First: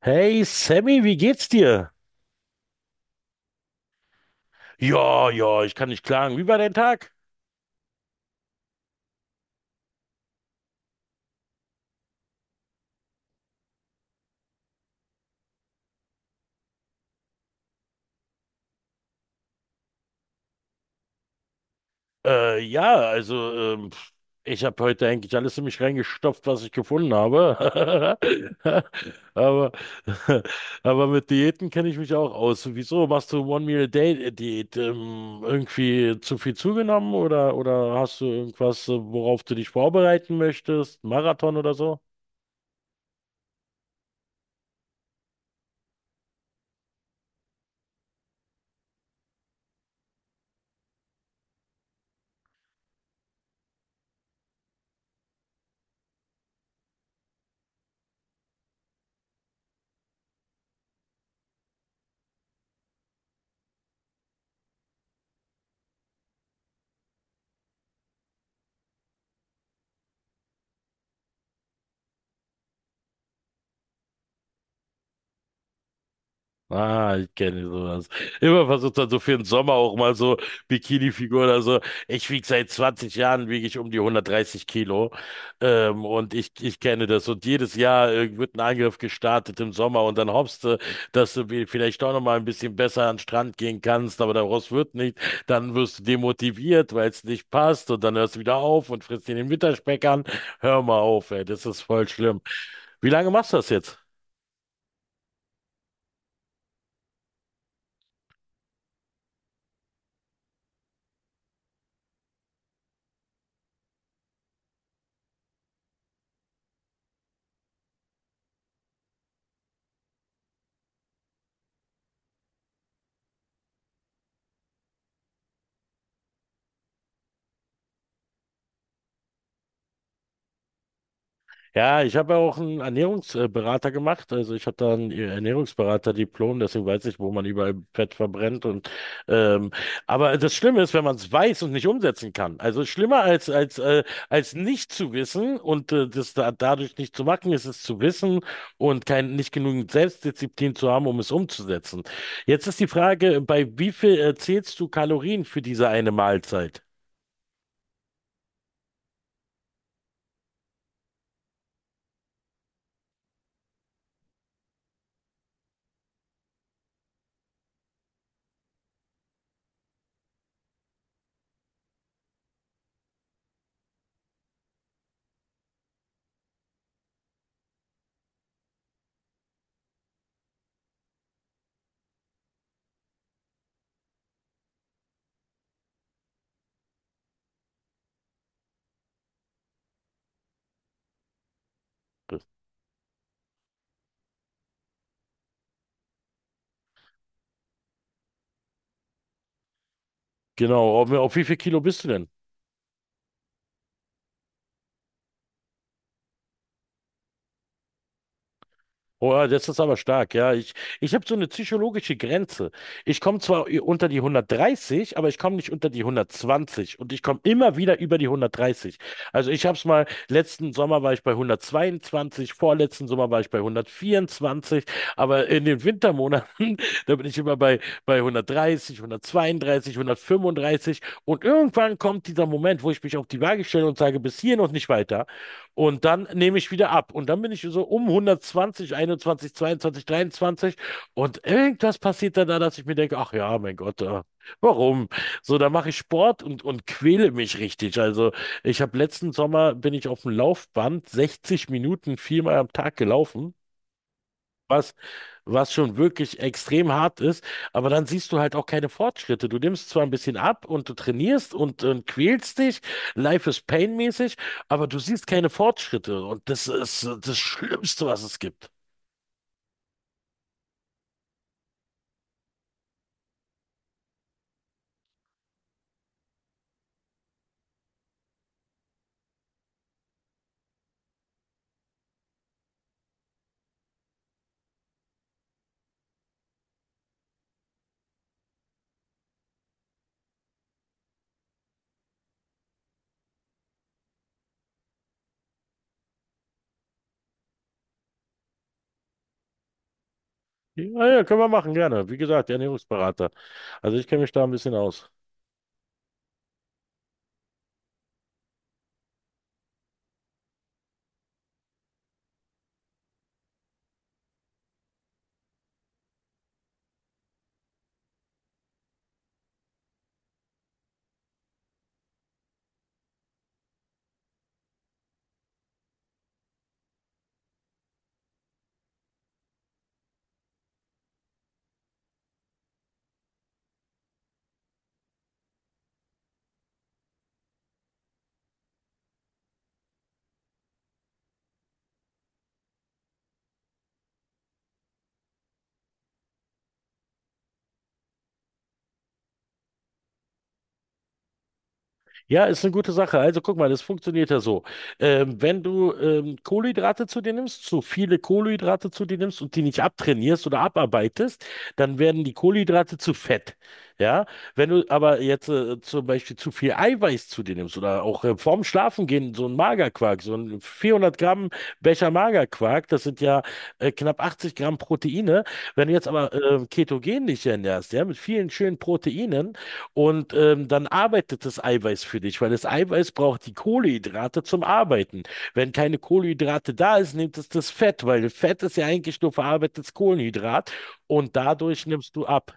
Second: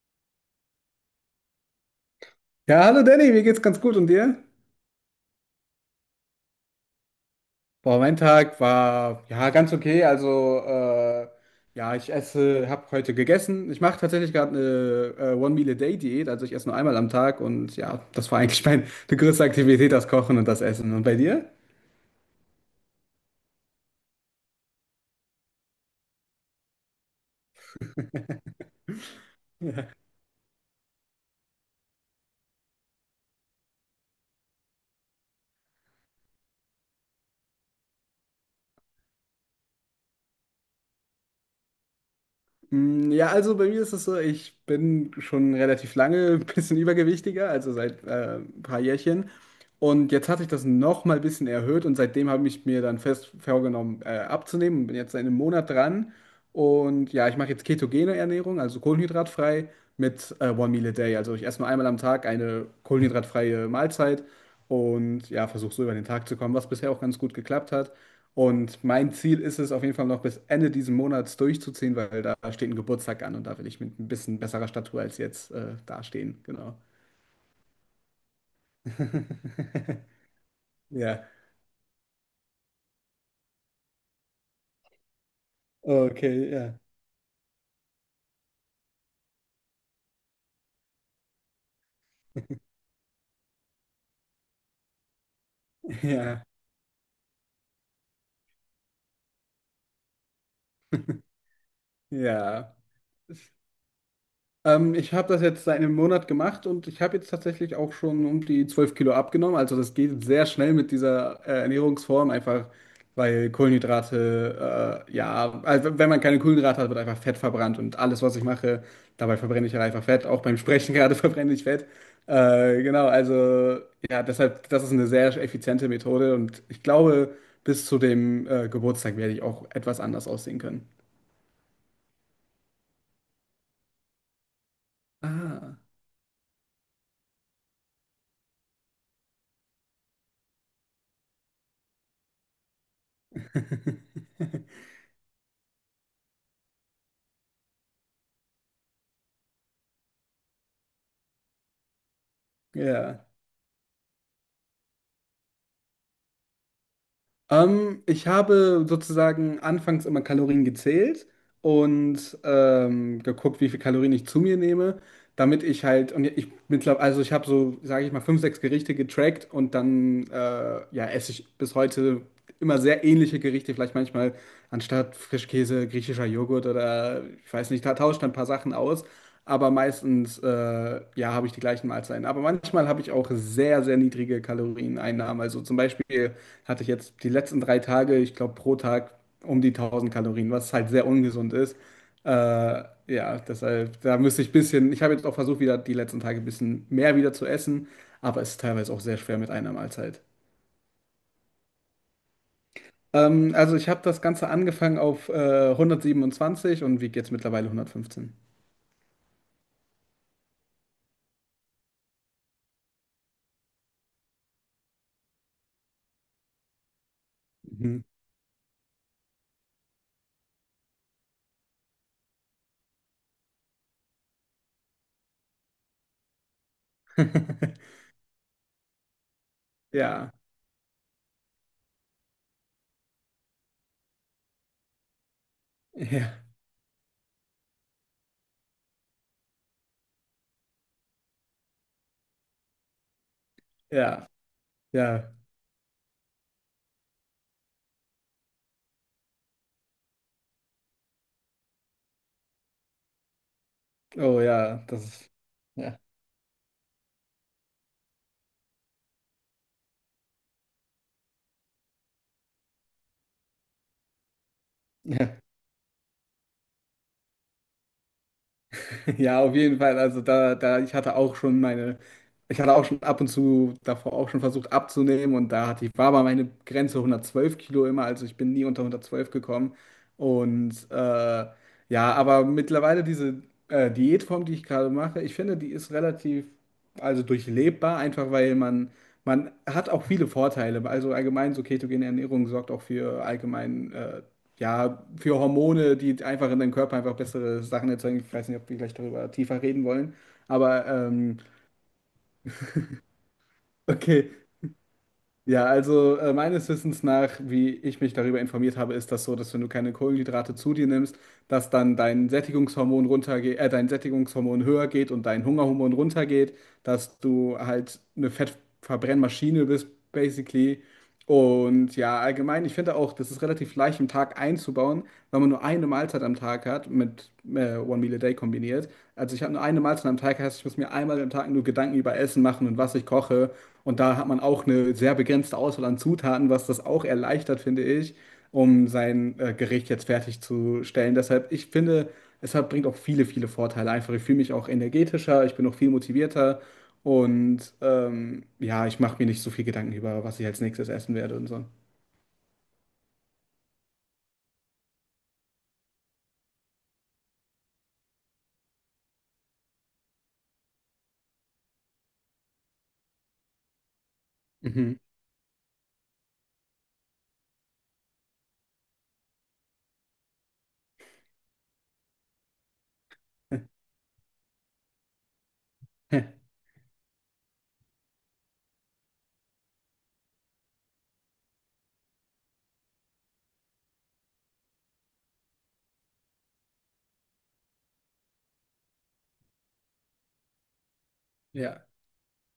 Hey Sammy, wie geht's dir? Ja, hallo Danny, mir geht's ganz gut und dir? Ja, ja, ich kann nicht klagen. Wie war dein Tag? Boah, mein Tag war ja ganz okay. Also, ja, ich esse, habe heute gegessen. Ich mache tatsächlich gerade eine One-Meal-a-Day-Diät, also ich esse nur einmal am Tag und ja, das war eigentlich meine größte Aktivität, das Kochen und das Essen. Und bei dir? Ja, also ich habe heute eigentlich alles in mich reingestopft, was ich gefunden habe. Aber, aber mit Diäten kenne ich mich auch aus. Wieso machst du One-Meal-a-Day-Diät? Irgendwie zu viel zugenommen oder, hast du irgendwas, worauf du dich vorbereiten möchtest? Marathon oder so? Mm, ja, also bei mir ist es so, ich bin schon relativ lange ein bisschen übergewichtiger, also seit ein paar Jährchen. Und jetzt hatte ich das noch mal ein bisschen erhöht und seitdem habe ich mir dann fest vorgenommen, abzunehmen und bin jetzt seit einem Monat dran. Und ja, ich mache jetzt ketogene Ernährung, also kohlenhydratfrei mit One Meal a Day. Also ich esse nur einmal am Tag eine kohlenhydratfreie Mahlzeit und ja, versuche so über den Tag zu kommen, was bisher auch ganz gut geklappt hat. Und mein Ziel ist es auf jeden Fall noch bis Ende dieses Monats durchzuziehen, weil da steht ein Geburtstag an und da will ich mit ein bisschen besserer Statur als jetzt dastehen. Genau. Ah, ich kenne sowas. Immer versucht dann so für den Sommer auch mal so Ja. Bikini-Figur oder so. Ich wiege seit 20 Jahren, wiege ich um die 130 Kilo. Und ich, Okay, ja. ich kenne das. Und jedes Jahr wird ein Angriff gestartet im Sommer und dann hoffst du, dass du vielleicht doch noch mal ein bisschen besser an den Strand gehen kannst, aber daraus wird nicht. Dann wirst du Ja. demotiviert, weil es nicht passt und dann hörst du wieder auf und frisst dir den Winterspeck an. Hör mal auf, ey, das ist voll schlimm. Ja. Wie lange machst du das jetzt? Ich habe das jetzt seit einem Monat gemacht und ich habe jetzt tatsächlich auch schon um die 12 Kilo abgenommen. Also das geht sehr schnell mit dieser Ernährungsform, einfach weil Kohlenhydrate, ja, also wenn man keine Kohlenhydrate hat, wird einfach Fett verbrannt und alles, was ich mache, dabei verbrenne ich halt einfach Fett. Auch beim Sprechen gerade verbrenne ich Fett. Genau, also ja, deshalb, das ist eine sehr effiziente Methode und ich glaube, bis zu dem Geburtstag werde ich auch etwas anders aussehen können. Ja, ich habe ja auch einen Ernährungsberater gemacht. Also ich habe da ein Ah, Ernährungsberater-Diplom, deswegen weiß ich, wo man überall Fett verbrennt. Und ähm, aber das Schlimme ist, wenn man es weiß und nicht umsetzen kann. Also schlimmer als als nicht zu wissen und dadurch nicht zu machen, ist es zu wissen und kein nicht genügend Selbstdisziplin zu haben, um es umzusetzen. Jetzt ist die ja. Frage, bei wie viel zählst du Kalorien für diese eine Mahlzeit? Ich habe sozusagen anfangs immer Kalorien gezählt und geguckt, wie viel Kalorien ich zu mir nehme, damit ich halt, und ich mittlerweile, also ich habe so, sage ich mal, fünf, sechs Gerichte getrackt und dann, ja, esse ich bis heute immer sehr ähnliche Gerichte, vielleicht manchmal anstatt Frischkäse griechischer Joghurt oder ich weiß nicht, da tauscht ein paar Sachen aus, aber meistens ja, habe ich die gleichen Mahlzeiten. Aber manchmal habe ich auch sehr, sehr niedrige Kalorieneinnahmen. Also zum Beispiel hatte ich jetzt die letzten 3 Tage, ich glaube pro Tag um die 1000 Kalorien, was halt sehr ungesund ist. Äh, ja, deshalb, da müsste ich ein bisschen, ich habe jetzt auch versucht, wieder die letzten Tage ein bisschen mehr wieder zu essen, aber es ist teilweise auch sehr schwer mit einer Mahlzeit. Genau, auf wie viel Kilo bist du denn? Also ich habe das Ganze angefangen auf 127 und wiege jetzt mittlerweile 115. Boah, das ist aber stark, ja. Ich habe so eine psychologische Grenze. Ich komme zwar unter die 130, aber ich komme nicht unter die 120 und ich komme immer wieder Mhm. über die 130. Also ich habe es mal, letzten Sommer war ich bei 122, vorletzten Sommer war ich bei 124, aber in den Wintermonaten, da bin ich immer bei, bei 130, 132, Ja, 135 und irgendwann kommt dieser Moment, wo ich mich auf die Waage stelle und sage, bis hierhin und nicht weiter. Und dann ja, nehme ich wieder ab. Und dann bin ich so um 120, 21, 22, 23. Und irgendwas passiert dann da, dass ich mir denke, ach ja, mein Gott, ja, warum? ja. So, da mache ich Sport und, quäle mich richtig. Also ich habe letzten Sommer, bin ich auf dem Laufband 60 Minuten viermal am Tag gelaufen, Oh ja, was das ist. Schon Ja. wirklich extrem hart ist, aber dann siehst du halt auch keine Fortschritte. Du nimmst zwar ein bisschen ab und du trainierst und, quälst dich, Life is Pain-mäßig, aber du siehst Ja. keine Fortschritte und das ist das Schlimmste, was es gibt. Ja, auf jeden Fall. Also da, ich hatte auch schon meine, ich hatte auch schon ab und zu davor auch schon versucht abzunehmen und da hatte ich, war aber meine Grenze 112 Kilo immer, also ich bin nie unter 112 gekommen. Und ja, aber mittlerweile diese Diätform, die ich gerade mache, ich finde, die ist relativ, also durchlebbar, einfach weil man hat auch viele Vorteile. Also allgemein so ketogene Ernährung sorgt auch für allgemein, ja, für Hormone, die einfach in deinem Körper einfach bessere Sachen erzeugen. Ich weiß nicht, ob wir gleich darüber tiefer reden wollen, aber Ja, ja, können wir machen, gerne. Wie gesagt, Ernährungsberater. Also ich kenne okay. mich da ein bisschen aus. Ja, also meines Wissens nach, wie ich mich darüber informiert habe, ist das so, dass wenn du keine Kohlenhydrate zu dir nimmst, dass dann dein Sättigungshormon runtergeht, dein Sättigungshormon höher geht und dein Hungerhormon runtergeht, dass du halt eine Fettverbrennmaschine bist, basically, und ja, allgemein, ich finde auch, das ist relativ leicht im Tag einzubauen, weil man nur eine Mahlzeit am Tag hat, mit One Meal a Day kombiniert. Also ich habe nur eine Mahlzeit am Tag, heißt, ich muss mir einmal am Tag nur Gedanken über Essen machen und was ich koche. Und da hat man auch eine sehr begrenzte Auswahl an Zutaten, was das auch erleichtert, finde ich, um sein Gericht jetzt fertigzustellen. Deshalb, ich finde, es hat, bringt auch viele, viele Vorteile einfach. Ich fühle mich auch energetischer, ich bin auch viel motivierter. Und ja, ich mache mir nicht so viel Gedanken über, was ich als nächstes essen werde und so. Ja, ist eine gute Sache. Also guck mal, das funktioniert ja so. Wenn du Kohlenhydrate zu dir nimmst, zu viele Kohlenhydrate zu dir nimmst und die nicht abtrainierst oder abarbeitest, dann werden die Kohlenhydrate zu Fett. Ja, wenn du Mhm. aber jetzt zum Beispiel zu viel Eiweiß zu dir nimmst oder auch vorm Schlafengehen so ein Magerquark, so ein 400 Gramm Becher Magerquark, das sind ja knapp 80 Gramm Proteine. Wenn du jetzt aber ketogen dich ernährst, ja, mit vielen schönen Proteinen, und dann arbeitet das Eiweiß für dich, weil das Eiweiß braucht die Kohlenhydrate zum Arbeiten. Wenn keine Kohlenhydrate da ist, nimmt es das Fett, weil Fett ist ja eigentlich nur verarbeitetes Kohlenhydrat und dadurch Ja, nimmst du ab.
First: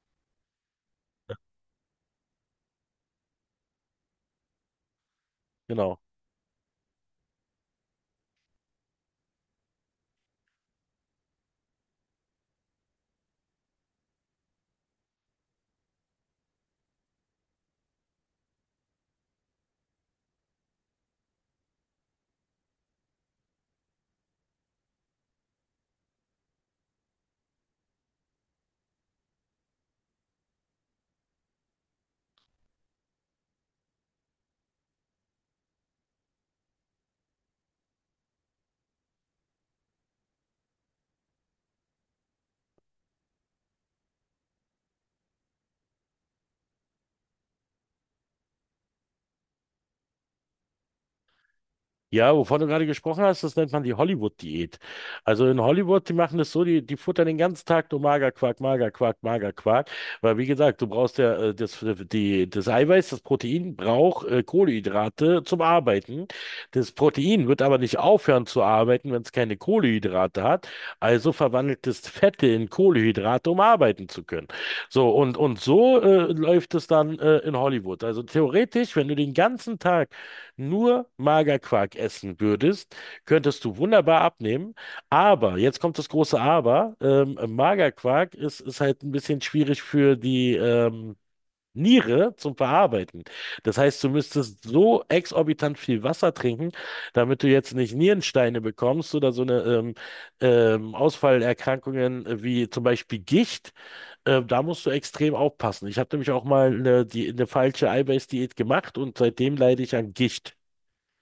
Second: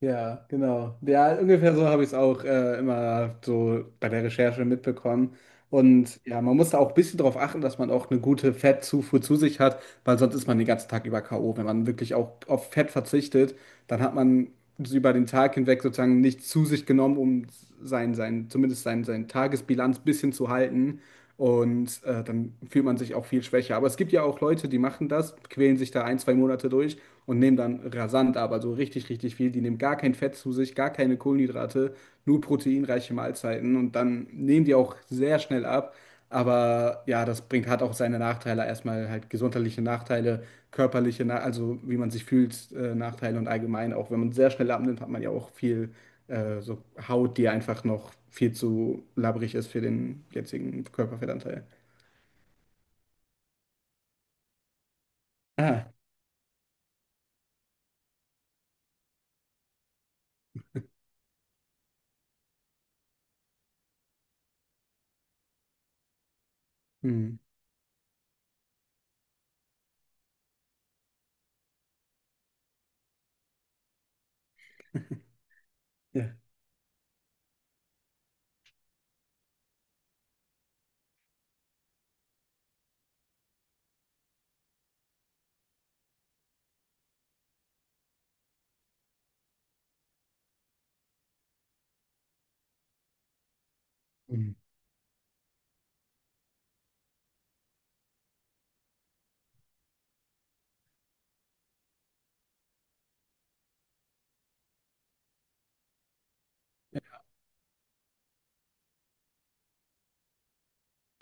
ja, genau. Ja, ungefähr so habe ich es auch immer so bei der Recherche mitbekommen. Genau. Und ja, man muss da auch ein bisschen drauf achten, dass man auch eine gute Fettzufuhr zu sich hat, weil sonst ist man den ganzen Tag über K.O. Wenn man wirklich auch auf Fett verzichtet, dann hat man über den Tag hinweg sozusagen nichts zu sich genommen, um sein, zumindest sein Tagesbilanz ein bisschen zu halten. Und dann fühlt man sich auch viel schwächer. Aber es gibt ja auch Leute, die machen das, quälen sich da ein, zwei Monate durch und nehmen dann rasant aber so richtig, richtig viel. Die nehmen gar kein Fett zu sich, gar keine Kohlenhydrate, nur proteinreiche Mahlzeiten und dann nehmen die auch sehr schnell ab. Aber ja, das bringt, hat auch seine Nachteile. Erstmal halt gesundheitliche Nachteile, körperliche, na also wie man sich fühlt, Nachteile und allgemein auch, wenn man sehr schnell abnimmt, hat man ja auch viel so Haut, die einfach noch viel zu labbrig ist für den jetzigen Körperfettanteil. Ja, wovon du gerade gesprochen hast, das nennt man die Hollywood-Diät. Also in Ah, Hollywood, die, machen das so, die futtern den ganzen Tag nur Magerquark, Magerquark, Magerquark. Weil wie gesagt, du brauchst ja das Eiweiß, das Protein braucht Kohlenhydrate zum Arbeiten. Das hm, Protein wird aber nicht aufhören zu arbeiten, wenn es keine Kohlenhydrate hat. Also verwandelt es Fette in Kohlenhydrate, um arbeiten zu können. So, und, so ja. läuft es dann in Hollywood. Also theoretisch, wenn du den ganzen Tag nur Magerquark essen würdest, könntest du wunderbar abnehmen. Aber, jetzt kommt das große Aber, Magerquark ist halt ein bisschen schwierig für die Niere zum Verarbeiten. Das heißt, du Hm. müsstest so exorbitant viel Wasser trinken, damit du jetzt nicht Nierensteine bekommst oder so eine Ausfallerkrankungen wie zum Beispiel Gicht. Da musst du extrem aufpassen. Ich habe nämlich auch mal Ja. Eine falsche Eiweißdiät gemacht und seitdem leide ich an Gicht.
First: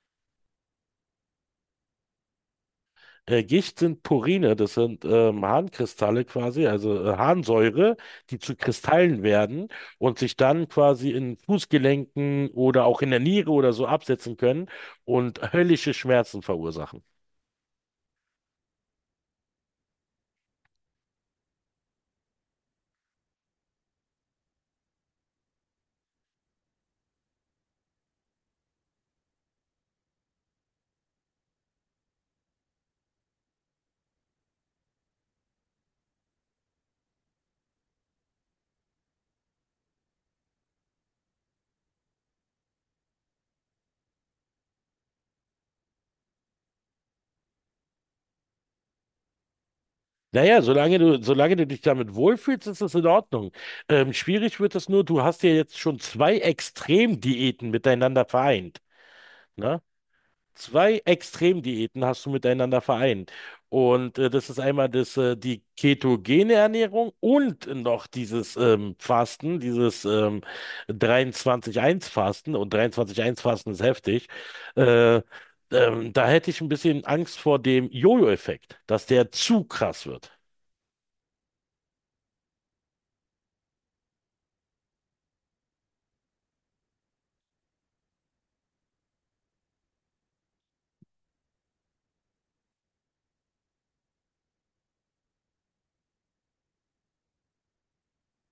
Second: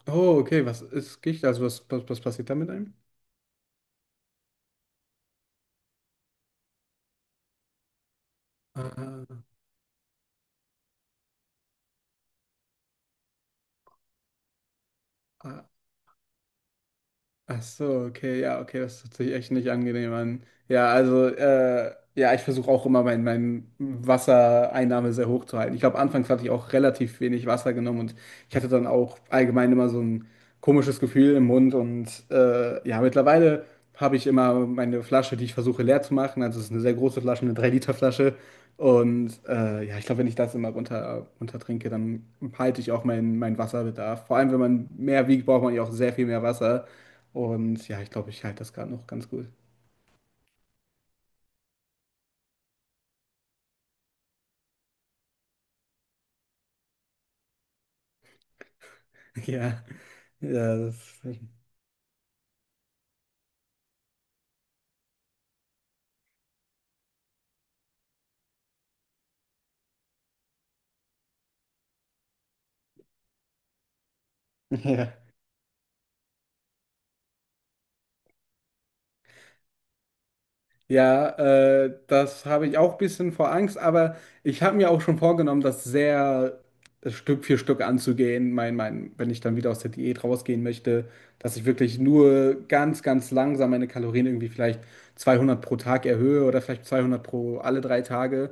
Oh, okay, was ist Gicht? Also was passiert da mit einem? Gicht sind Purine, das sind Harnkristalle quasi, also Harnsäure, die zu Kristallen Ah, werden und sich dann quasi in Fußgelenken oder auch in der Niere oder so absetzen können und ah, höllische Schmerzen verursachen. ach so, okay, ja, okay, das hört sich echt nicht angenehm an. Ja, also, ja, ich versuche auch immer mein Wassereinnahme sehr hoch zu halten. Ich glaube, anfangs hatte ich auch relativ wenig Wasser genommen und ich hatte dann auch allgemein immer so ein komisches Gefühl im Mund und ja, mittlerweile habe ich immer meine Flasche, die ich versuche leer zu machen. Also, es ist eine sehr große Flasche, eine 3 Liter flasche. Und ja, ich glaube, wenn ich das immer runter, runter trinke, dann halte ich auch meinen Wasserbedarf. Vor allem, wenn man mehr wiegt, braucht man ja auch sehr viel mehr Wasser. Und ja, ich glaube, ich halte das gerade noch ganz gut. Naja, solange du dich damit wohlfühlst, ist das in Ordnung. Schwierig wird es nur, du hast ja jetzt schon zwei Extremdiäten miteinander vereint. Ne? Ja, ja, Zwei das, Extremdiäten hast du miteinander vereint. Und das ist einmal die ketogene Ernährung und noch dieses Fasten, dieses 23-1-Fasten. Und 23-1-Fasten ist heftig. Äh, ja. Da hätte ich ein bisschen Angst vor dem Jojo-Effekt, dass der zu krass wird. Ja, das habe ich auch ein bisschen vor Angst, aber ich habe mir auch schon vorgenommen, das sehr Stück für Stück anzugehen. Wenn ich dann wieder aus der Diät rausgehen möchte, dass ich wirklich nur ganz, ganz langsam meine Kalorien irgendwie vielleicht 200 pro Tag erhöhe oder vielleicht 200 pro alle 3 Tage.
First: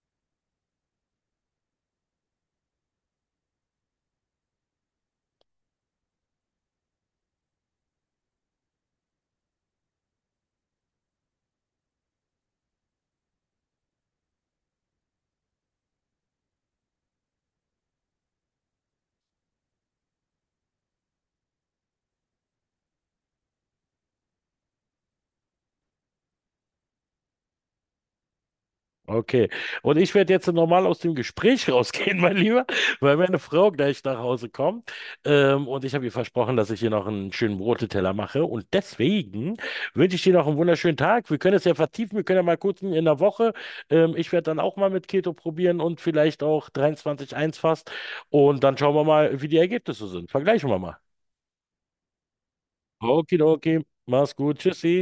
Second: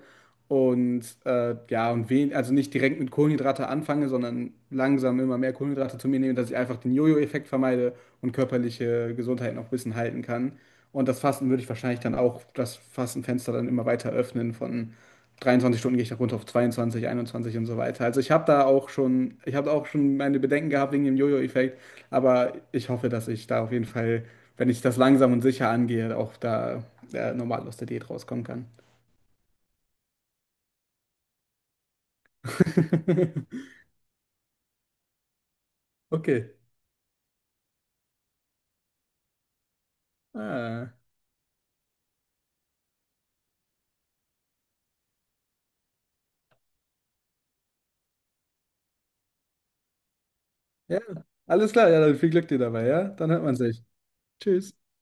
Und ja, und also nicht direkt mit Kohlenhydrate anfange, sondern langsam immer mehr Kohlenhydrate zu mir nehme, dass ich einfach den Jojo-Effekt vermeide und körperliche Gesundheit noch ein bisschen halten kann. Und das Fasten würde ich wahrscheinlich dann auch das Fastenfenster dann immer weiter öffnen. Von 23 Stunden gehe ich da runter auf 22, 21 und so weiter. Also ich habe da auch schon, ich habe auch schon meine Bedenken gehabt wegen dem Jojo-Effekt, aber ich hoffe, dass ich da auf jeden Fall, wenn ich das langsam und sicher angehe, auch da normal aus der Diät rauskommen kann. Okay. Und ich werde jetzt normal aus dem Gespräch rausgehen, mein Lieber, weil meine Frau gleich nach Hause kommt. Und ich habe ihr Okay. versprochen, dass ich ihr noch einen schönen Broteteller mache. Und deswegen wünsche ich dir noch einen Ah, wunderschönen Tag. Wir können es ja vertiefen. Wir können ja mal kurz in der Woche. Ich werde dann auch mal mit Keto probieren und vielleicht auch 23-1 fast. Und dann schauen wir mal, wie die Ergebnisse sind. Vergleichen wir mal. ja, alles klar. Ja, dann viel Glück dir dabei, ja? Dann hört man Okidoki. sich. Mach's gut. Tschüss. Tschüssi.